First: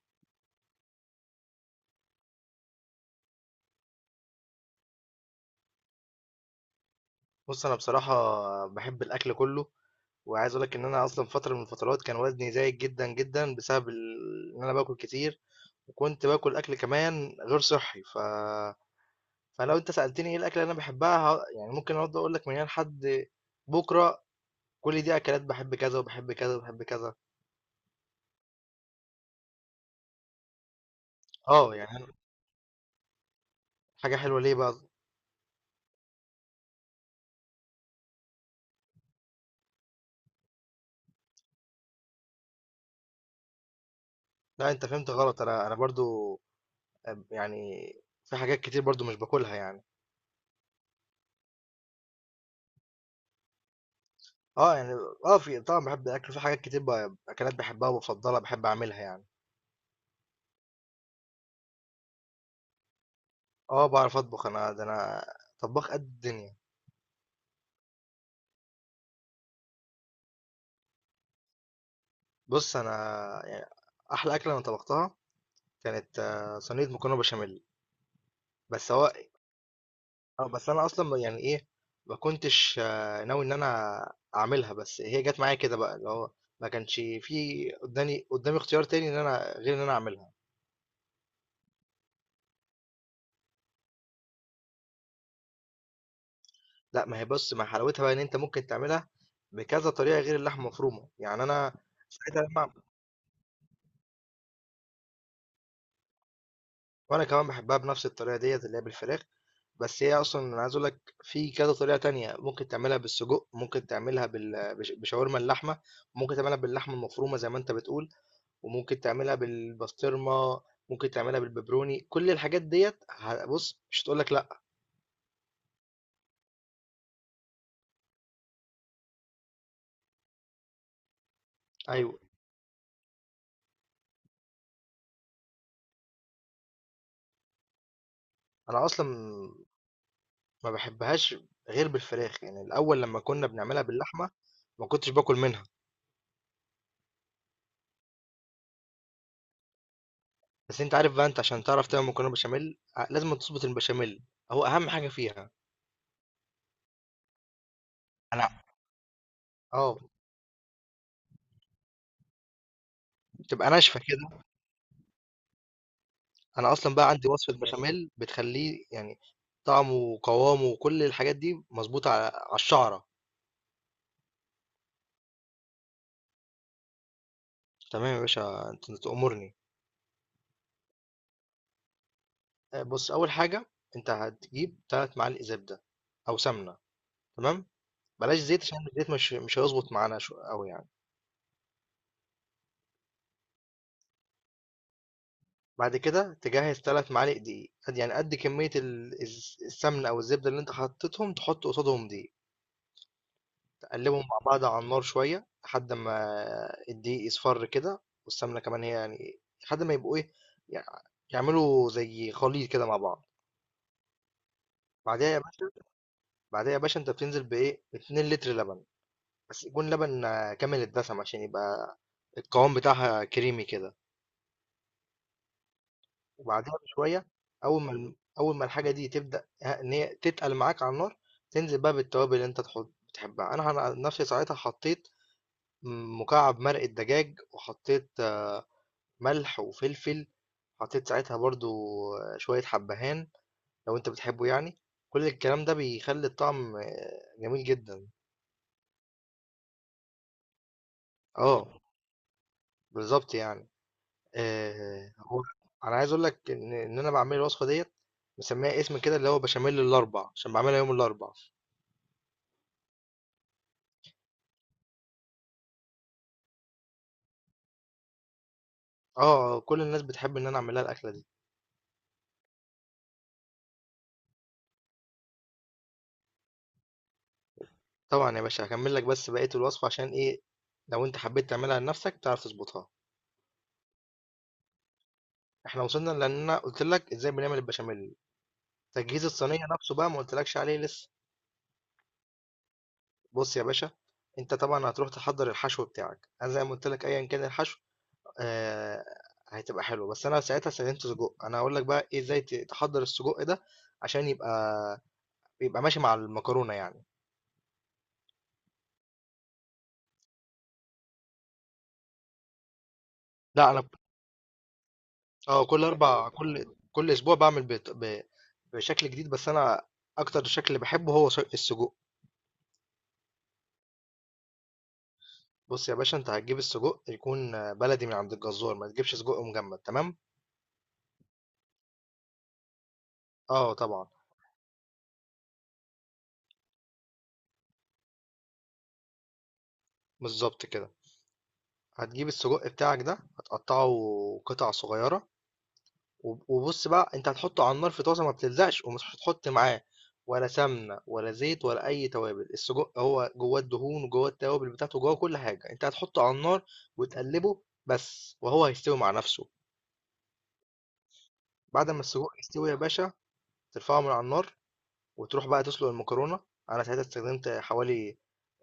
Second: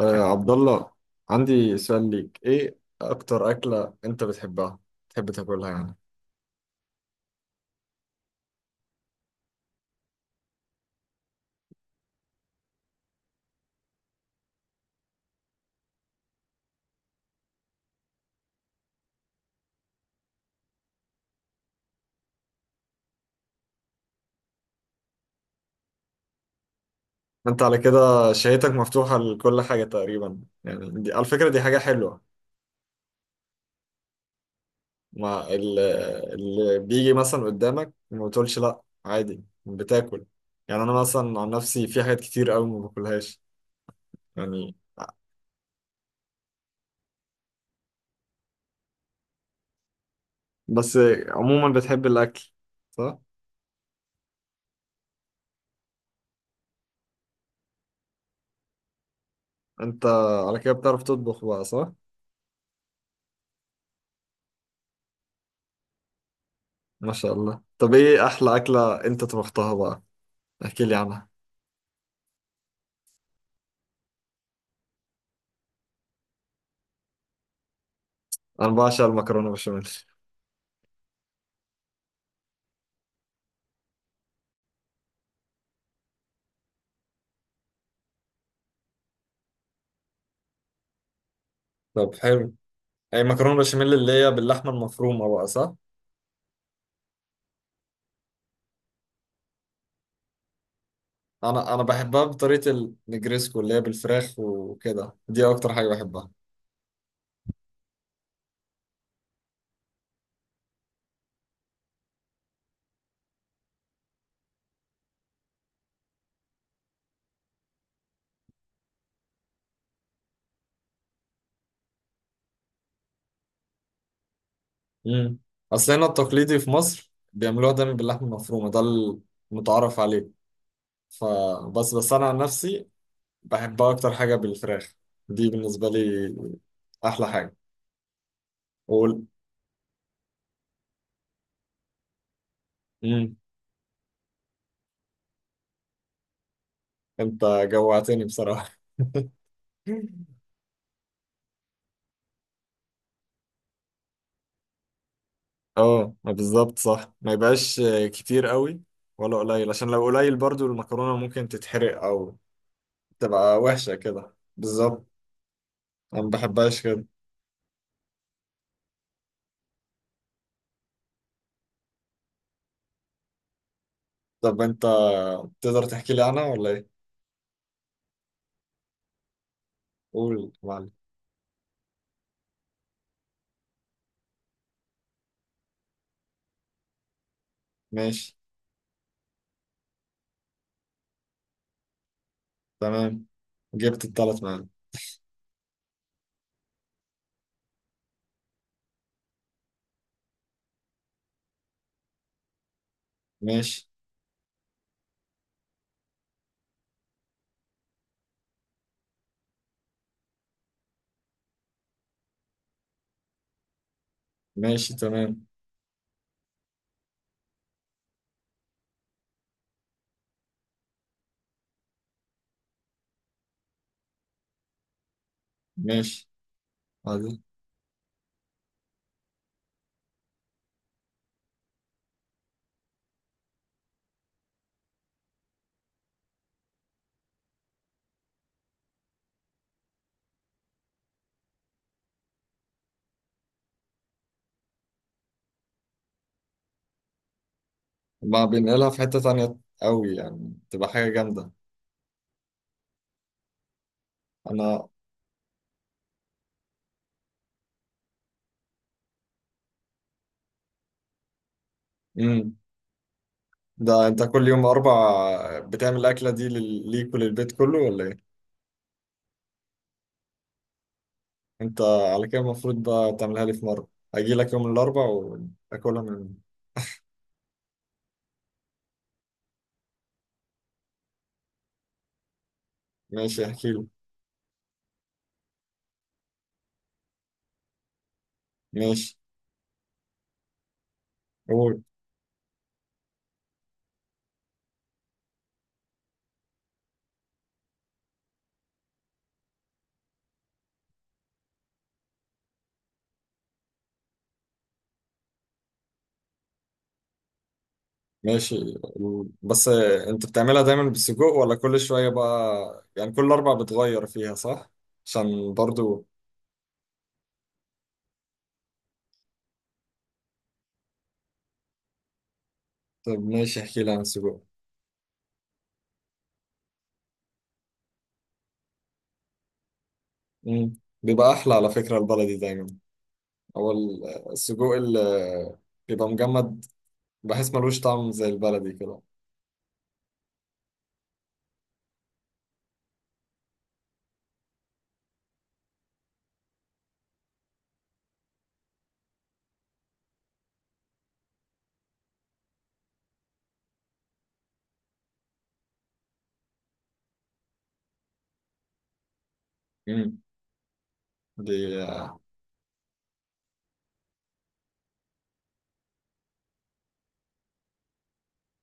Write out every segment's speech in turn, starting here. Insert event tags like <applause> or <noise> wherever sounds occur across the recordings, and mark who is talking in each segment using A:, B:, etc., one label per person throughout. A: آه عبد الله، عندي سؤال ليك. ايه اكتر اكلة انت بتحبها تحب تاكلها يعني؟
B: بص انا بصراحه بحب الاكل كله، وعايز اقول لك ان انا اصلا فتره من الفترات كان وزني زايد جدا جدا بسبب ان انا باكل كتير، وكنت باكل اكل كمان غير صحي فلو انت سالتني ايه الاكل اللي انا بحبها يعني ممكن اقعد اقول لك من هنا لحد بكره، كل دي اكلات بحب كذا وبحب كذا وبحب كذا.
A: انت على كده شهيتك مفتوحة لكل حاجة تقريبا يعني. دي على فكرة دي
B: اه
A: حاجة
B: يعني
A: حلوة.
B: حاجه حلوه ليه بقى؟
A: ما ال- اللي بيجي مثلا قدامك ما بتقولش لا، عادي بتاكل. يعني انا مثلا عن نفسي في حاجات كتير قوي ما باكلهاش
B: لا
A: يعني.
B: انت فهمت غلط، انا برضو يعني في حاجات كتير برضو مش باكلها يعني.
A: بس عموما بتحب الاكل، صح؟
B: آه، يعني آه، في طبعًا باحب الأكل، في حاجات كتير أكلات باحبها وبافضّلها، باحب أعملها يعني.
A: انت على كده بتعرف تطبخ بقى، صح؟
B: آه، باعرف أطبخ أنا، ده أنا طبّاخ قد الدنيا.
A: ما شاء الله. طب ايه احلى اكلة انت طبختها بقى؟ احكي لي عنها.
B: بُص، أنا يعني أحلى أكلة أنا طبختها كانت آه، صينية مكرونة بشاميل.
A: انا
B: بس
A: بعشق
B: هو
A: المكرونة بشاميل.
B: آه، بس أنا أصلًا يعني إيه، ما كنتش آه، ناوي إن أنا أعملها، بس هي جات معايا كده بقى، اللي هو ما كانش في قدّامي اختيار تاني إن أنا غير إن أنا أعملها.
A: طب حلو. اي مكرونة بشاميل اللي هي باللحمة المفرومة بقى، صح؟
B: لأ، ما هي بُص، ما حلاوتها بقى إن أنت ممكن تعملها بكذا طريقة غير اللحمة المفرومة، يعني أنا
A: انا بحبها
B: ساعتها
A: بطريقة
B: لمّا
A: النجريسكو اللي هي بالفراخ وكده. دي اكتر حاجة بحبها.
B: وانا كمان بحبها بنفس الطريقه ديت اللي هي بالفراخ. بس هي اصلا انا عايز اقول لك في كذا طريقه تانية، ممكن تعملها بالسجق، ممكن تعملها بشاورما اللحمه، ممكن تعملها باللحمه المفرومه زي ما انت بتقول، وممكن تعملها بالبسطرمه، ممكن تعملها بالبيبروني. كل الحاجات ديت بص مش هتقول لك لا.
A: امم اصل هنا التقليدي في مصر بيعملوها دايما باللحمة المفرومة، ده المتعارف عليه. فبس
B: ايوه
A: انا عن نفسي بحبها اكتر حاجة بالفراخ. دي بالنسبة لي احلى حاجة.
B: انا اصلا
A: وال...
B: ما بحبهاش غير بالفراخ، يعني الاول لما
A: مم.
B: كنا بنعملها باللحمه ما كنتش باكل منها.
A: انت جوعتني بصراحة. <laughs>
B: بس انت عارف بقى، انت عشان تعرف تعمل مكرونه بشاميل لازم تظبط البشاميل، هو اهم حاجه فيها.
A: اه، ما بالظبط صح. ما يبقاش كتير
B: انا
A: قوي ولا قليل، عشان
B: آه،
A: لو قليل برضو المكرونة ممكن تتحرق او تبقى
B: بتبقى
A: وحشة
B: ناشفة
A: كده
B: كده.
A: بالظبط. انا ما
B: أنا
A: بحبهاش
B: أصلًا
A: كده.
B: بقى عندي وصفة بشاميل بتخلّيه يعني طعمه وقوامه وكل الحاجات دي مضبوطة على الشعرة.
A: طب انت تقدر تحكي لي عنها ولا ايه؟
B: تمام يا باشا أنت تأمرني.
A: قول يا معلم.
B: بُص، أول حاجة أنت هتجيب 3 معالق زبدة أو سمنة، تمام،
A: ماشي،
B: بلاش زيت عشان الزيت مش هيضبط معانا شو أوي يعني.
A: تمام. جبت الثلاث معايا.
B: بعد كده تجهّز 3 معالق دقيق، قد يعني قد كمية ال الز السمنة أو الزبدة اللي أنت حطيتهم، تحط قصادهم دقيق.
A: ماشي.
B: قلبهم مع بعض على النار شوية لحد ما الدقيق يصفر كده والسمنة كمان، هي يعني لحد ما يبقوا ايه، يع- يعملوا زي خليط كده مع بعض.
A: ماشي،
B: بعدها يا
A: تمام.
B: باشا بعدها يا باشا انت بتنزل بايه 2 لتر لبن، بس يكون لبن آه، كامل الدسم عشان يبقى القوام بتاعها كريمي كده.
A: ماشي.
B: وبعدها بشوية
A: عادي.
B: اول ما الحاجة دي تبدأ ان هي تتقل معاك على النار، تنزل بقى بالتوابل اللي انت بتحبها. انا عن نفسي ساعتها حطيت مكعب مرق الدجاج، وحطيت ملح وفلفل، حطيت ساعتها برضو شوية حبهان لو أنت بتحبه يعني، كل الكلام ده بيخلي الطعم آه، جميل جدًا.
A: ما بينقلها في حتة تانية قوي يعني، تبقى حاجة جامدة.
B: آه، بالضبط يعني.
A: انا
B: هو أنا عايز أقول لك إن أنا باعمل الوصفة ديّة مسميها اسم كده اللي هو بشاميل الأربع، عشان باعملها يوم الأربع.
A: مم. ده انت كل يوم اربع بتعمل الاكله دي ليك وللبيت كله ولا ايه؟
B: آه، آه، كل الناس بتحب إن أنا أعمل لها الأكلة دي.
A: انت على كده المفروض بقى تعملها لي في مره. اجي لك يوم الاربع واكلها من.
B: طبعًا يا باشا هاكمل لك بس بقية الوصفة، عشان إيه، لو أنت حبيت تعملها لنفسك تعرف تضبطها.
A: ماشي، احكي له.
B: إحنا وصلنا لإن أنا قُلت لك إزاي بنعمل البشاميل.
A: ماشي.
B: تجهيز الصينية نفسه بقى ما قلتلكش عليه لسه.
A: قول.
B: بص يا باشا، انت طبعا هتروح تحضر الحشو بتاعك. انا زي ما قلت لك ايا كان الحشو آه هتبقى حلوه، بس انا ساعتها استخدمت سجق. انا هقول لك بقى ايه ازاي تحضر السجق ده عشان يبقى ماشي مع المكرونه يعني.
A: ماشي. بس انت بتعملها دايما بالسجق ولا كل شويه بقى يعني، كل اربع
B: لا انا
A: بتغير فيها، صح؟ عشان
B: اه كل
A: برضو.
B: اربع، كل اسبوع بعمل بشكل جديد، بس انا اكتر شكل اللي بحبه هو السجق.
A: طب ماشي، احكي لي عن السجق.
B: بص يا باشا، انت هتجيب السجق يكون بلدي من عند الجزار، ما تجيبش سجق مجمد، تمام.
A: مم. بيبقى احلى على فكره، البلدي دايما. هو
B: اه طبعا.
A: السجق اللي بيبقى مجمد بحس ملوش طعم زي البلدي كده.
B: بالظبط كده، هتجيب السجق بتاعك ده هتقطعه قطع صغيرة، وبص بقى، انت هتحطه على النار في طاسة ما بتلزقش، ومش هتحط معاه ولا سمنة ولا زيت ولا أي توابل. السجق هو جواه الدهون وجواه التوابل بتاعته، جواه كل حاجة. انت هتحطه على النار وتقلبه بس، وهو هيستوي مع نفسه.
A: مم. دي
B: بعد ما السجق يستوي يا باشا، ترفعه من على النار وتروح بقى تسلق المكرونة. أنا ساعتها استخدمت حوالي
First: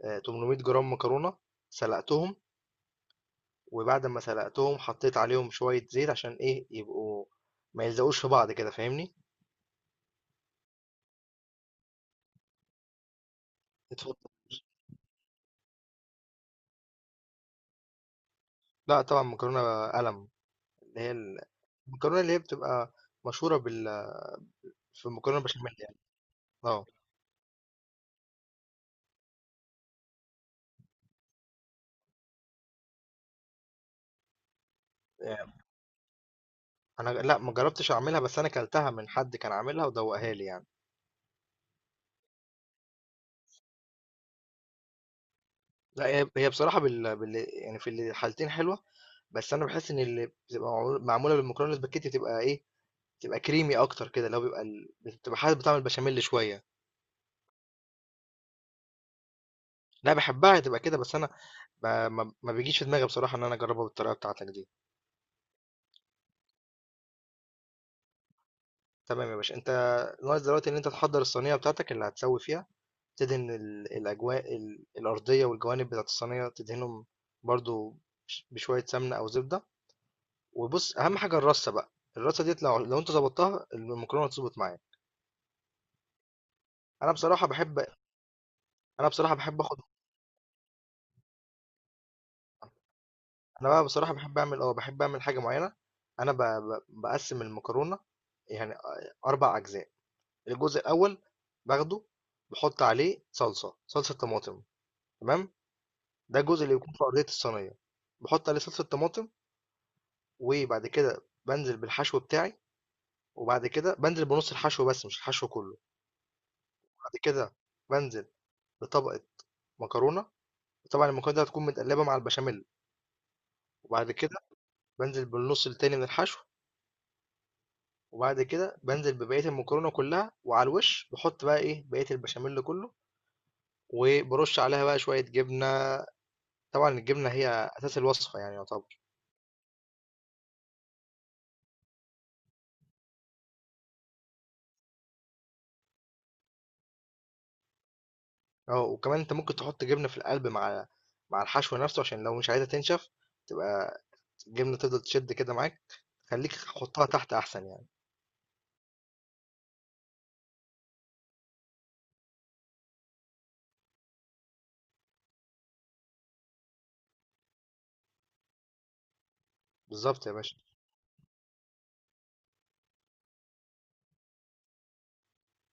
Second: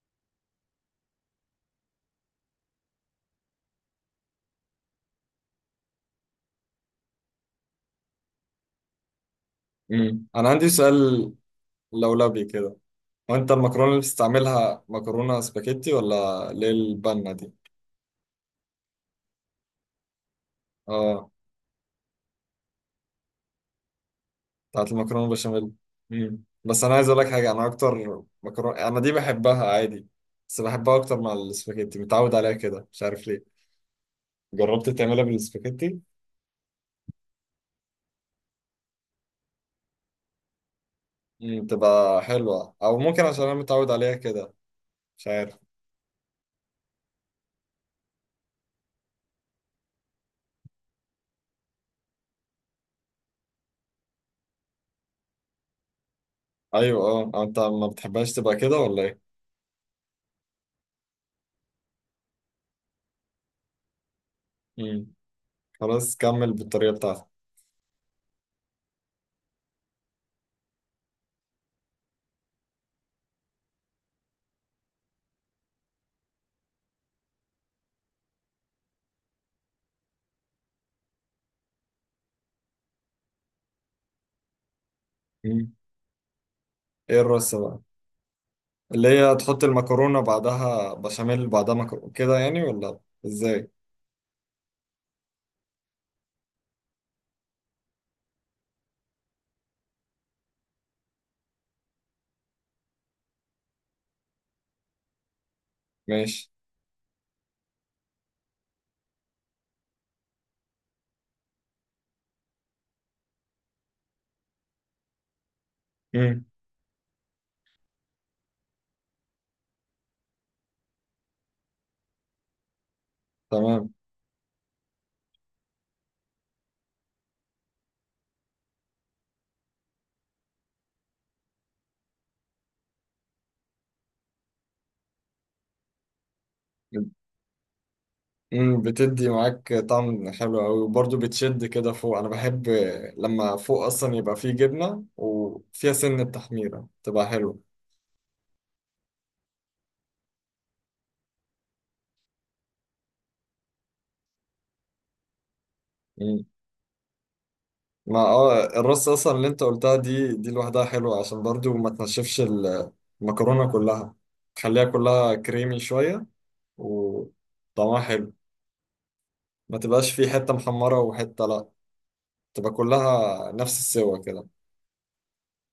B: آه، 800 جرام مكرونة، سلقتهم، وبعد ما سلقتهم حطيت عليهم شوية زيت عشان ايه يبقوا ما يلزقوش في بعض كده، فاهمني؟
A: انا عندي سؤال لولبي كده. هو انت المكرونه اللي
B: اتفضل.
A: بتستعملها مكرونه سباكيتي ولا اللي هي البنه دي؟
B: لا طبعا مكرونة قلم، اللي هي
A: اه.
B: المكرونة اللي هي بتبقى مشهورة
A: بتاعت
B: في
A: المكرونه
B: المكرونة
A: البشاميل.
B: بشاميل يعني.
A: بس
B: اه
A: انا عايز اقول لك حاجه، انا اكتر مكرونه انا دي بحبها عادي. بس بحبها اكتر مع السباكيتي، متعود عليها كده مش عارف ليه. جربت تعملها
B: يعني
A: بالسباكيتي؟
B: انا لا ما جربتش اعملها، بس انا كلتها من حد كان عاملها ودوقها لي يعني.
A: تبقى حلوه او ممكن، عشان انا متعود عليها كده مش عارف.
B: لا هي هي بصراحة يعني في الحالتين حلوة، بس انا بحس ان اللي بتبقى معمولة بالمكرونة الاسباجيتي بتبقى ايه، بتبقى كريمي اكتر كده. لو بيبقى بتبقى حاسس بطعم البشاميل شوية.
A: ايوه، اه. أو انت ما بتحبهاش تبقى كده ولا ايه؟
B: لا بحبها تبقى كده بس انا ما بيجيش في دماغي بصراحة إن أنا أجربها بالطريقة بتاعتك دي.
A: امم خلاص، كمل بالطريقه بتاعتك.
B: تمام يا باشا. أنت ناقص دلوقتي إن أنت تحضر الصينية بتاعتك اللي هتسوي فيها، تدهن الأجواء الأرضية والجوانب بتاعت الصينية، تدهنهم برضو بشوية سمنة أو زبدة. وبص، أهم حاجة الرصة بقى، الرصة ديت لو لو أنت ظبطتها المكرونة هتظبط معايا.
A: امم
B: أنا
A: ايه
B: بصراحة
A: الرصه بقى؟
B: بحب
A: اللي
B: أنا
A: هي
B: بصراحة بحب
A: تحط
B: آخد،
A: المكرونة بعدها بشاميل بعدها مكرونة كده يعني، ولا ازاي؟
B: أنا بقى بصراحة بحب أعمل أه بحب أعمل حاجة معينة. أنا بقسم المكرونة يعني أربع أجزاء. الجزء الاول باخده بحط عليه صلصه طماطم، تمام. ده
A: ماشي.
B: الجزء اللي بيكون في ارضيه الصينيه، بحط عليه صلصه طماطم. وبعد كده بنزل بالحشو بتاعي، وبعد كده بنزل بنص الحشو بس مش الحشو كله.
A: مم.
B: بعد كده بنزل بطبقه مكرونه، طبعا المكرونه دي هتكون متقلبه مع البشاميل.
A: تمام.
B: وبعد كده بنزل بالنص التاني من الحشو، وبعد كده بنزل ببقيه المكرونه كلها. وعلى الوش بحط بقى ايه بقيه البشاميل كله، وبرش عليها بقى شويه جبنه. طبعًا الجبنة هي أساس الوصفة يعني
A: مم.
B: يعتبر.
A: بتدي معاك طعم حلو قوي، وبرضه بتشد كده فوق. انا بحب لما فوق اصلا يبقى فيه جبنة وفيها سن تحميرة، تبقى حلوة.
B: آه، وكمان أنت ممكن تحط جبنة في القلب مع الحشو نفسه، عشان لو مش عايزها تنشف، تبقى الجبنة تفضل تشد كده معاك.
A: مم.
B: خلّيك حُطّها تحت أحسن يعني.
A: ما الرص اصلا اللي انت قلتها دي لوحدها حلوة، عشان برضه ما تنشفش المكرونة كلها. تخليها كلها كريمي شوية وطعمها حلو. ما تبقاش
B: بالضبط
A: فيه
B: يا
A: حتة
B: باشا.
A: محمرة وحتة لا، تبقى كلها نفس السوا كده.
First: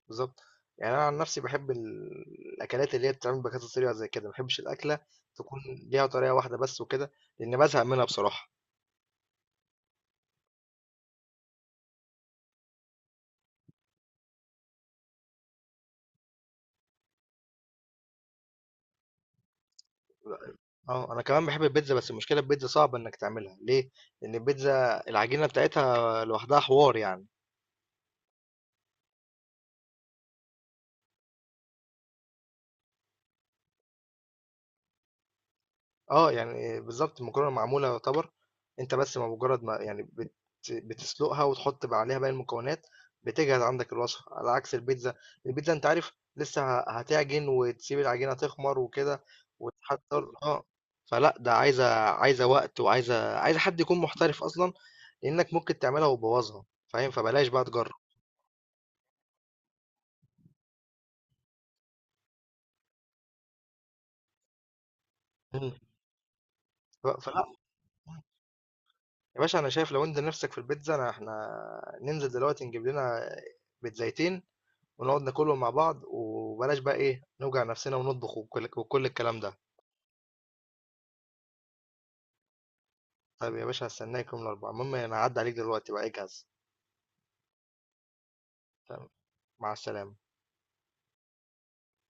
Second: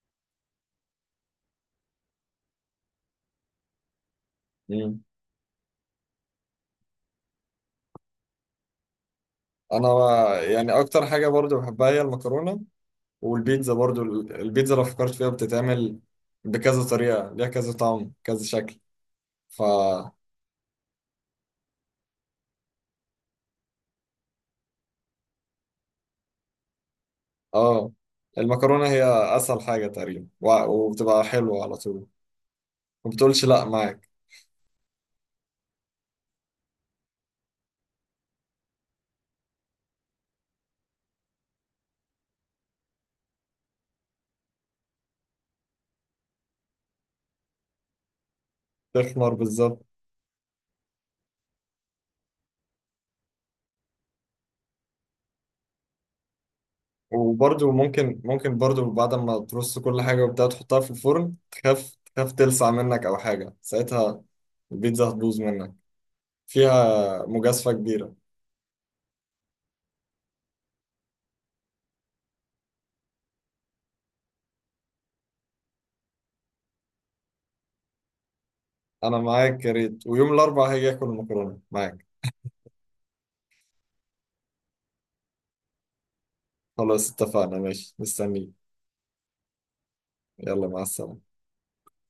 B: بالضبط، يعني أنا عن نفسي باحب الأكلات اللي هي بتتعمل بكذا طريقة زي كده، ما باحبش الأكلة
A: مم.
B: تكون ليها طريقة واحدة بس وكده، لإن بازهق منها بصراحة.
A: انا يعني اكتر حاجه برضو بحبها هي المكرونه، والبيتزا برضو. البيتزا لو فكرت فيها بتتعمل بكذا طريقه، ليها كذا طعم كذا شكل فا
B: آه، أنا كمان باحب البيتزا، بس المشكلة البيتزا صعبة إنك تعملها، ليه؟ لإن البيتزا العجينة بتاعتها لوحدها حوار يعني.
A: اه. المكرونه هي اسهل حاجه تقريبا وبتبقى حلوه على طول، ما بتقولش لا معاك.
B: آه، يعني بالضبط المكرونة معمولة يعتبر، أنت بس بمجرد ما يعني بتسلقها وتحط بقى عليها باقي المكونات، بتجهز عندك الوصفة، على عكس البيتزا. البيتزا أنت عارف لسه هتعجن وتسيب العجينة تخمر وكده
A: تخمر بالظبط.
B: وتحضّر آه، فلأ ده عايزة وقت وعايزة حد يكون محترف أصلًا، لإنك ممكن تعملها وتبوّظها، فاهم؟ فبلاش بقى
A: وبرضو
B: تجرّب.
A: ممكن برضو بعد ما ترص كل حاجه وبتاع تحطها في الفرن، تخاف تلسع منك او حاجه. ساعتها البيتزا هتبوظ
B: إمم.
A: منك. فيها
B: فلأ
A: مجازفة كبيرة.
B: يا باشا أنا شايف لو أنت نِفْسك في البيتزا، أنا إحنا ننزل دلوقتي نجيب لنا بيتزايتين ونقعد ناكلهم مع بعض، وبلاش بقى ايه نوجع نفسنا ونطبخ وكل
A: أنا
B: الكلام ده.
A: معاك، يا ريت. ويوم الأربعاء هاجي آكل مكرونة معاك.
B: طيب يا باشا هستناكم الاربعاء، المهم انا هعدي عليك دلوقتي بقى اجهز.
A: خلاص، اتفقنا. ماشي، مستنيك.
B: تمام، مع السلامة.
A: يلا، مع السلامة.